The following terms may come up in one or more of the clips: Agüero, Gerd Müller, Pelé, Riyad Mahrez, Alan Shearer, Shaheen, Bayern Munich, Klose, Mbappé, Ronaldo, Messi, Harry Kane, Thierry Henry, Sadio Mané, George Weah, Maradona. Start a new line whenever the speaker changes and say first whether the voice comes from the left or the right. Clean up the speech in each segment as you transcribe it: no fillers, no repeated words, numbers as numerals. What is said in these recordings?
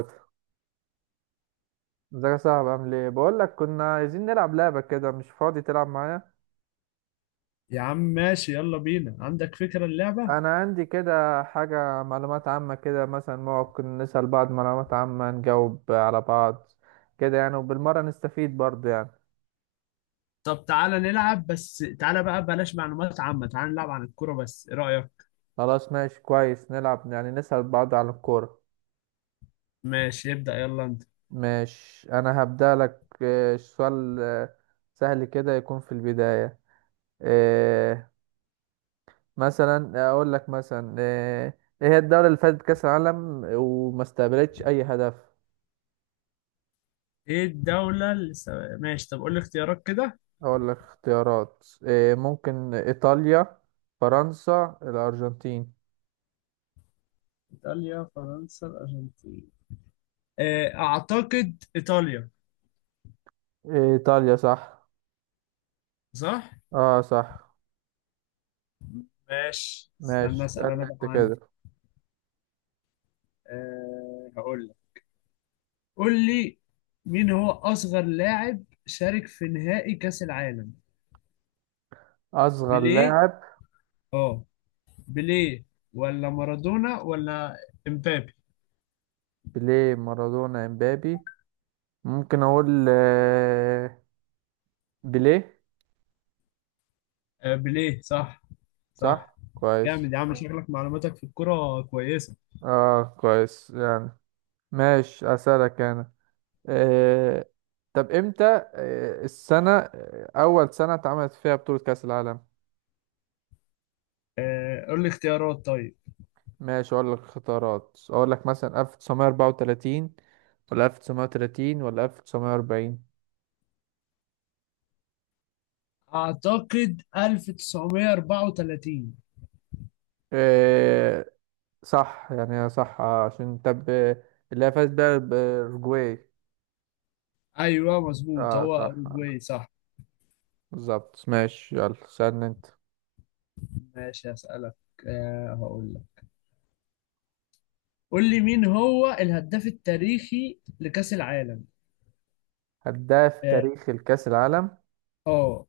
right: ازيك يا صاحبي، عامل ايه؟ بقول لك كنا عايزين نلعب لعبه كده. مش فاضي تلعب معايا؟
left: يا عم ماشي، يلا بينا. عندك فكرة اللعبة؟
right: انا عندي كده حاجه، معلومات عامه كده، مثلا ممكن نسال بعض معلومات عامه، نجاوب على بعض كده يعني، وبالمره نستفيد برضه يعني.
left: طب تعالى نلعب، بس تعالى بقى بلاش معلومات عامة. تعالى نلعب عن الكورة بس، ايه رأيك؟
right: خلاص ماشي كويس، نلعب يعني نسال بعض عن الكوره.
left: ماشي ابدأ يلا انت.
right: مش انا هبدا لك، سؤال سهل كده يكون في البدايه. آه، مثلا اقول لك، مثلا ايه هي الدوله اللي فازت كاس العالم وما استقبلتش اي هدف؟
left: ايه الدولة اللي ماشي طب قول لي اختيارات كده.
right: أقول لك اختيارات إيه؟ ممكن إيطاليا، فرنسا، الأرجنتين.
left: ايطاليا فرنسا الارجنتين. اعتقد ايطاليا.
right: إيه، إيطاليا صح.
left: صح.
right: اه صح.
left: ماشي
right: ماشي
left: استنى اسأل
right: اسألني
left: انا بقى
right: أنت كده.
left: عندي. هقول لك. قول لي مين هو اصغر لاعب شارك في نهائي كأس العالم؟
right: أصغر
left: بيليه.
right: لاعب،
left: اه بيليه، ولا مارادونا ولا امبابي؟
right: بيليه، مارادونا، إمبابي. ممكن أقول بيليه.
left: آه بيليه صح. صح.
right: صح كويس.
left: جامد يا عم، شكلك معلوماتك في الكرة كويسة.
right: اه كويس يعني. ماشي أسألك أنا. آه، طب إمتى، السنة، أول سنة اتعملت فيها بطولة كأس العالم؟
left: آه قول لي اختيارات طيب.
right: ماشي اقول لك اختيارات، اقول لك مثلا 1934 ولا 1930 ولا 1940.
left: اعتقد 1934.
right: إيه صح يعني، هي صح، عشان طب اللي هي فاز بيها بأورجواي.
left: ايوه مظبوط،
right: اه
left: هو
right: صح،
left: اوروجواي. صح.
right: بالظبط. ماشي يلا سألني انت.
left: ماشي هسألك. آه هقول لك. قول لي مين هو الهداف التاريخي لكأس العالم؟
right: هداف
left: اه.
right: تاريخ الكأس العالم،
left: آه،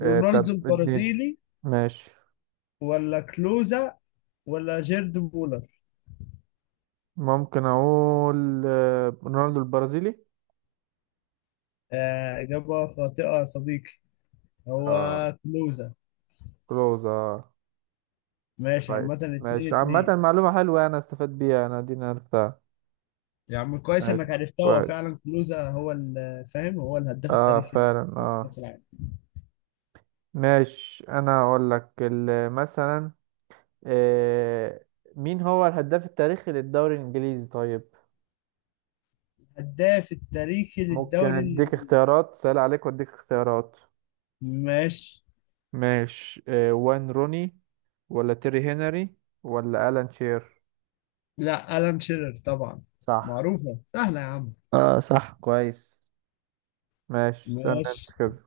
right: إيه
left: رونالدو
right: طب اديني.
left: البرازيلي
right: ماشي،
left: ولا كلوزا ولا جيرد مولر؟
right: ممكن اقول رونالدو البرازيلي.
left: آه إجابة خاطئة يا صديقي، هو
right: اه
left: كلوزة.
right: كلوز اه
left: ماشي
right: كويس.
left: عامة اتنين
right: ماشي عامة
left: اتنين.
right: معلومة حلوة يعني، انا استفدت بيها، انا دي عرفتها.
left: يا عم كويس
right: ماشي
left: انك عرفتها، هو
right: كويس.
left: فعلا كلوزة هو فاهم، هو الهداف
right: اه
left: التاريخي
right: فعلا اه.
left: لكأس العالم.
right: ماشي انا اقول لك ال- مثلا، آه مين هو الهداف التاريخي للدوري الانجليزي طيب؟
left: الهداف التاريخي
right: ممكن
left: للدوري
right: اديك
left: الانجليزي.
right: اختيارات سهل عليك، واديك اختيارات.
left: ماشي.
right: ماشي، آه وين روني ولا تيري هنري ولا الان شير.
left: لا ألان شيرر طبعا،
right: صح.
left: معروفة سهلة يا عم.
right: اه صح كويس. ماشي استنى انت
left: ماشي
right: كده.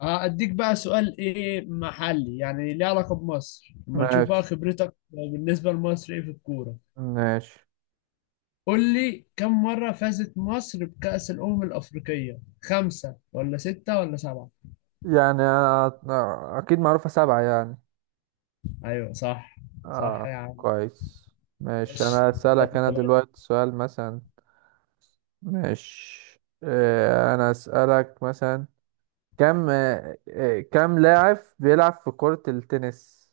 left: هأديك بقى سؤال ايه محلي، يعني ليه علاقة بمصر، اما نشوف بقى
right: ماشي
left: خبرتك بالنسبة لمصر ايه في الكورة.
right: ماشي.
left: قول لي كم مرة فازت مصر بكأس الأمم الأفريقية؟ خمسة ولا ستة ولا سبعة؟
right: يعني أنا اكيد معروفة سبعة يعني.
left: أيوة صح. صح يا
right: اه
left: عم.
right: كويس. ماشي
left: ماشي.
right: انا
left: دلوقتي
right: اسالك
left: انت
right: انا
left: بقت.
right: دلوقتي سؤال مثلا. ماشي، انا اسالك مثلا، كم آه، آه، كم لاعب بيلعب في كرة التنس؟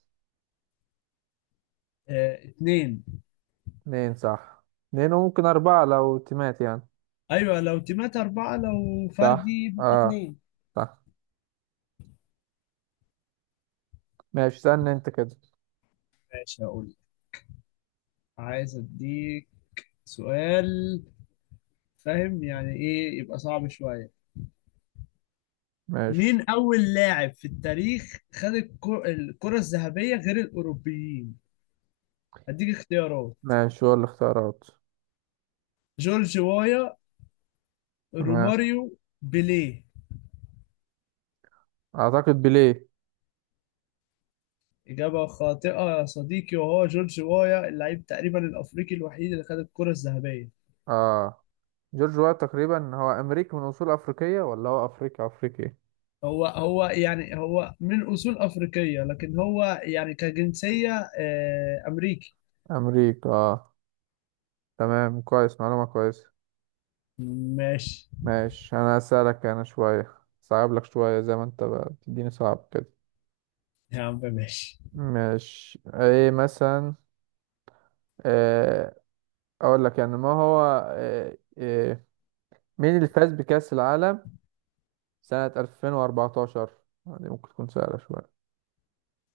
left: اتنين.
right: اتنين صح. اتنين، وممكن اربعة لو تيمات يعني.
left: أيوة لو تيمات أربعة، لو
right: صح.
left: فردي بيبقى
right: اه
left: اتنين.
right: صح. ماشي استنى انت كده.
left: ماشي هقول لك. عايز أديك سؤال. فاهم يعني إيه، يبقى صعب شوية.
right: ماشي
left: مين أول لاعب في التاريخ خد الكرة الذهبية غير الأوروبيين؟ هديك اختيارات.
right: ماشي هو الاختيارات.
left: جورج وايا،
right: تمام،
left: روماريو، بيليه.
right: اعتقد بيليه.
left: إجابة خاطئة يا صديقي، وهو جورج وايا، اللعيب تقريبا الأفريقي الوحيد اللي خد الكرة الذهبية.
right: اه جورج وات تقريبا، هو امريكي من اصول افريقية ولا هو افريقي افريقي؟
left: هو هو يعني، هو من أصول أفريقية، لكن هو يعني كجنسية أمريكي.
right: امريكا آه. تمام كويس، معلومة كويسة.
left: ماشي.
right: ماشي أنا هسألك أنا شوية صعب، لك شوية زي ما أنت بقى بتديني صعب كده.
left: يا عم ماشي.
right: ماشي إيه مثلا، إيه، أقول لك يعني ما هو، إيه إيه، مين اللي فاز بكأس العالم سنة 2014؟ دي ممكن تكون سهلة شوية.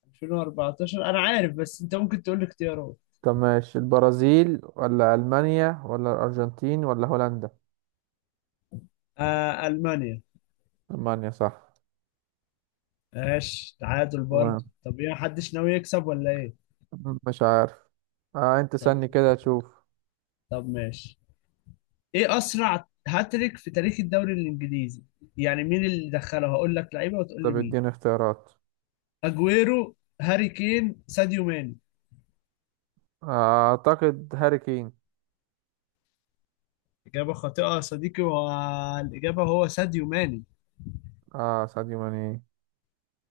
left: 2014 أنا عارف، بس أنت ممكن تقول لي اختيارات.
right: طب ماشي، البرازيل ولا ألمانيا ولا الأرجنتين ولا هولندا.
left: آه ألمانيا.
right: ألمانيا صح.
left: ماشي تعادل برضه،
right: تمام.
left: طب إيه محدش ناوي يكسب ولا إيه؟
right: مش عارف. آه أنت
left: طب.
right: سألني كده تشوف.
left: طب ماشي، إيه أسرع هاتريك في تاريخ الدوري الإنجليزي؟ يعني مين اللي دخله، هقول لك لعيبه وتقول لي
right: طب
left: مين.
right: اديني اختيارات،
left: اجويرو، هاري كين، ساديو ماني.
right: اعتقد هاري كين.
left: اجابه خاطئه يا صديقي، والاجابه هو ساديو ماني.
right: اه ساديو ماني.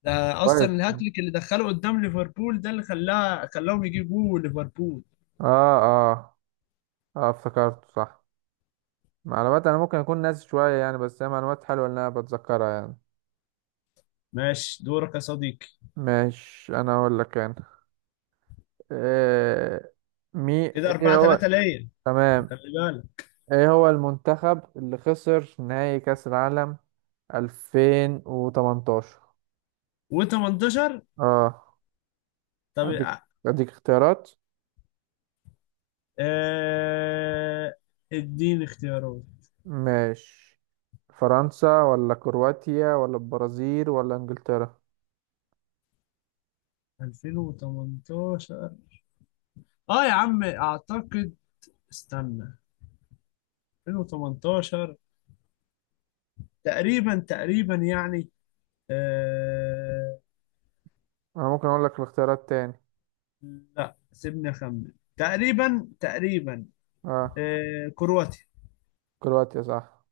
left: ده اصلا
right: كويس.
left: الهاتريك اللي دخله قدام ليفربول، ده اللي خلاها خلاهم يجيبوا ليفربول.
right: اه اه اه افتكرته صح. معلومات انا ممكن اكون ناسي شوية يعني، بس هي معلومات حلوة ان انا بتذكرها يعني.
left: ماشي دورك يا صديقي.
right: ماشي انا اقول لك انا، آه مي
left: كده
right: ايه
left: 4
right: هو،
left: 3 ليا،
right: تمام.
left: خلي بالك.
right: ايه هو المنتخب اللي خسر نهائي كأس العالم 2018؟
left: و18؟
right: اه
left: طب
right: اديك اديك اختيارات.
left: آه، اديني اختيارات.
right: ماشي، فرنسا ولا كرواتيا ولا البرازيل ولا انجلترا.
left: 2018. اه يا عم اعتقد، استنى. 2018 تقريبا تقريبا يعني. آه...
right: انا ممكن اقول لك الاختيارات تاني.
left: لا سيبني اخمن تقريبا تقريبا.
right: اه
left: آه كرواتيا.
right: كرواتيا صح.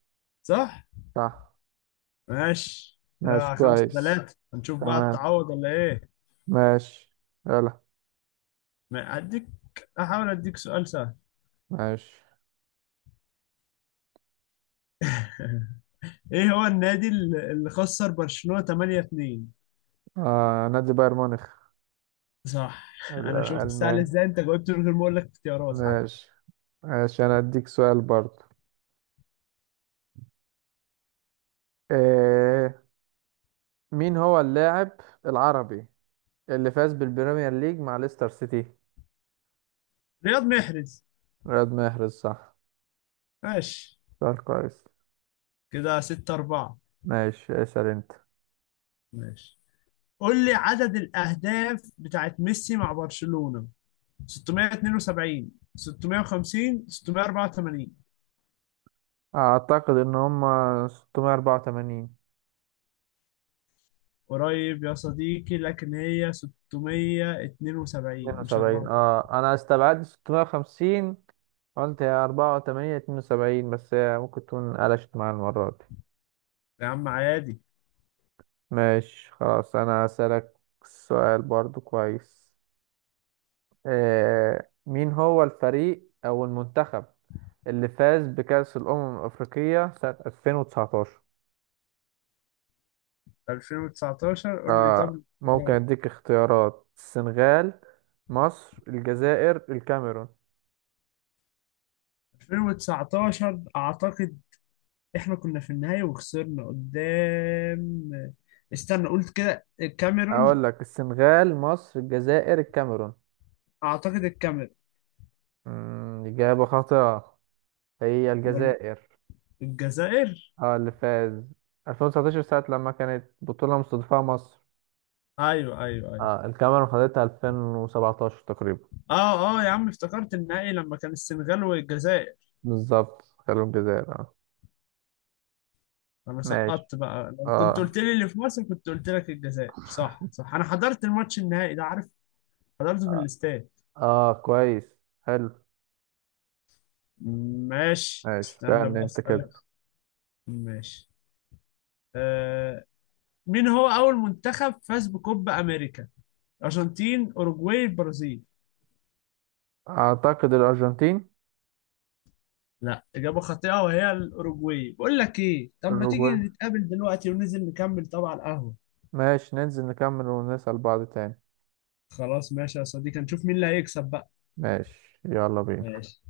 left: صح.
right: صح.
left: ماشي
right: ماشي
left: كده خمسة
right: كويس
left: ثلاثة، هنشوف بقى
right: تمام.
left: تعوض ولا ايه.
right: ماشي يلا.
left: ما هديك، احاول اديك سؤال سهل.
right: ماشي،
left: ايه هو النادي اللي خسر برشلونة 8-2؟
right: آه نادي بايرن ميونخ.
left: صح. انا شفت سهل
right: الالمان.
left: ازاي انت جاوبت من غير ما اقول لك اختيارات حتى.
right: ماشي ماشي، انا اديك سؤال برضو، آه مين هو اللاعب العربي اللي فاز بالبريمير ليج مع ليستر سيتي؟
left: رياض محرز.
right: رياض محرز صح.
left: ماشي
right: سؤال كويس.
left: كده 6 4.
right: ماشي اسأل انت.
left: ماشي قول لي عدد الاهداف بتاعت ميسي مع برشلونة. 672، 650، 684.
right: اعتقد ان هم 684،
left: قريب يا صديقي، لكن هي 672 مش
right: 72.
left: 84.
right: اه انا استبعدت 650، قلت يا 4 8 72، بس هي ممكن تكون قلشت معايا المرة دي.
left: يا عم عادي.
right: ماشي خلاص انا هسألك سؤال برضو كويس، آه مين هو الفريق او المنتخب اللي فاز بكأس الأمم الأفريقية سنة 2019؟
left: 2019 قول لي طب
right: آه ممكن
left: الاختيارات.
right: أديك اختيارات، السنغال، مصر، الجزائر، الكاميرون.
left: 2019 اعتقد احنا كنا في النهاية وخسرنا قدام، استنى قلت كده الكاميرون.
right: أقول لك السنغال، مصر، الجزائر، الكاميرون.
left: اعتقد الكاميرون.
right: إجابة خاطئة، هي
left: أمال؟
right: الجزائر.
left: الجزائر.
right: اه اللي فاز 2019، ساعة لما كانت بطولة مستضيفة مصر.
left: ايوه ايوه ايوه.
right: اه الكاميرون خدتها 2017 تقريبا.
left: اه اه يا عم افتكرت النهائي لما كان السنغال والجزائر.
right: بالظبط، خلوا الجزائر اه.
left: انا
right: ماشي
left: سقطت بقى، لو كنت
right: اه
left: قلت لي اللي في مصر كنت قلت لك الجزائر. صح صح، انا حضرت الماتش النهائي ده عارف. حضرته في الاستاد.
right: اه كويس حلو.
left: ماشي
right: ماشي
left: استنى
right: كان
left: بقى
right: انت كده.
left: اسالك. ماشي. آه. مين هو اول منتخب فاز بكوبا امريكا؟ ارجنتين، اوروجواي، البرازيل.
right: اعتقد الارجنتين.
left: لا اجابه خاطئه، وهي الاوروجواي. بقول لك ايه، طب ما تيجي
right: الأوروغواي.
left: نتقابل دلوقتي وننزل نكمل طبعا على القهوه.
right: ماشي ننزل نكمل ونسأل بعض تاني.
left: خلاص ماشي يا صديقي، نشوف مين اللي هيكسب بقى.
right: ماشي يلا بينا.
left: ماشي.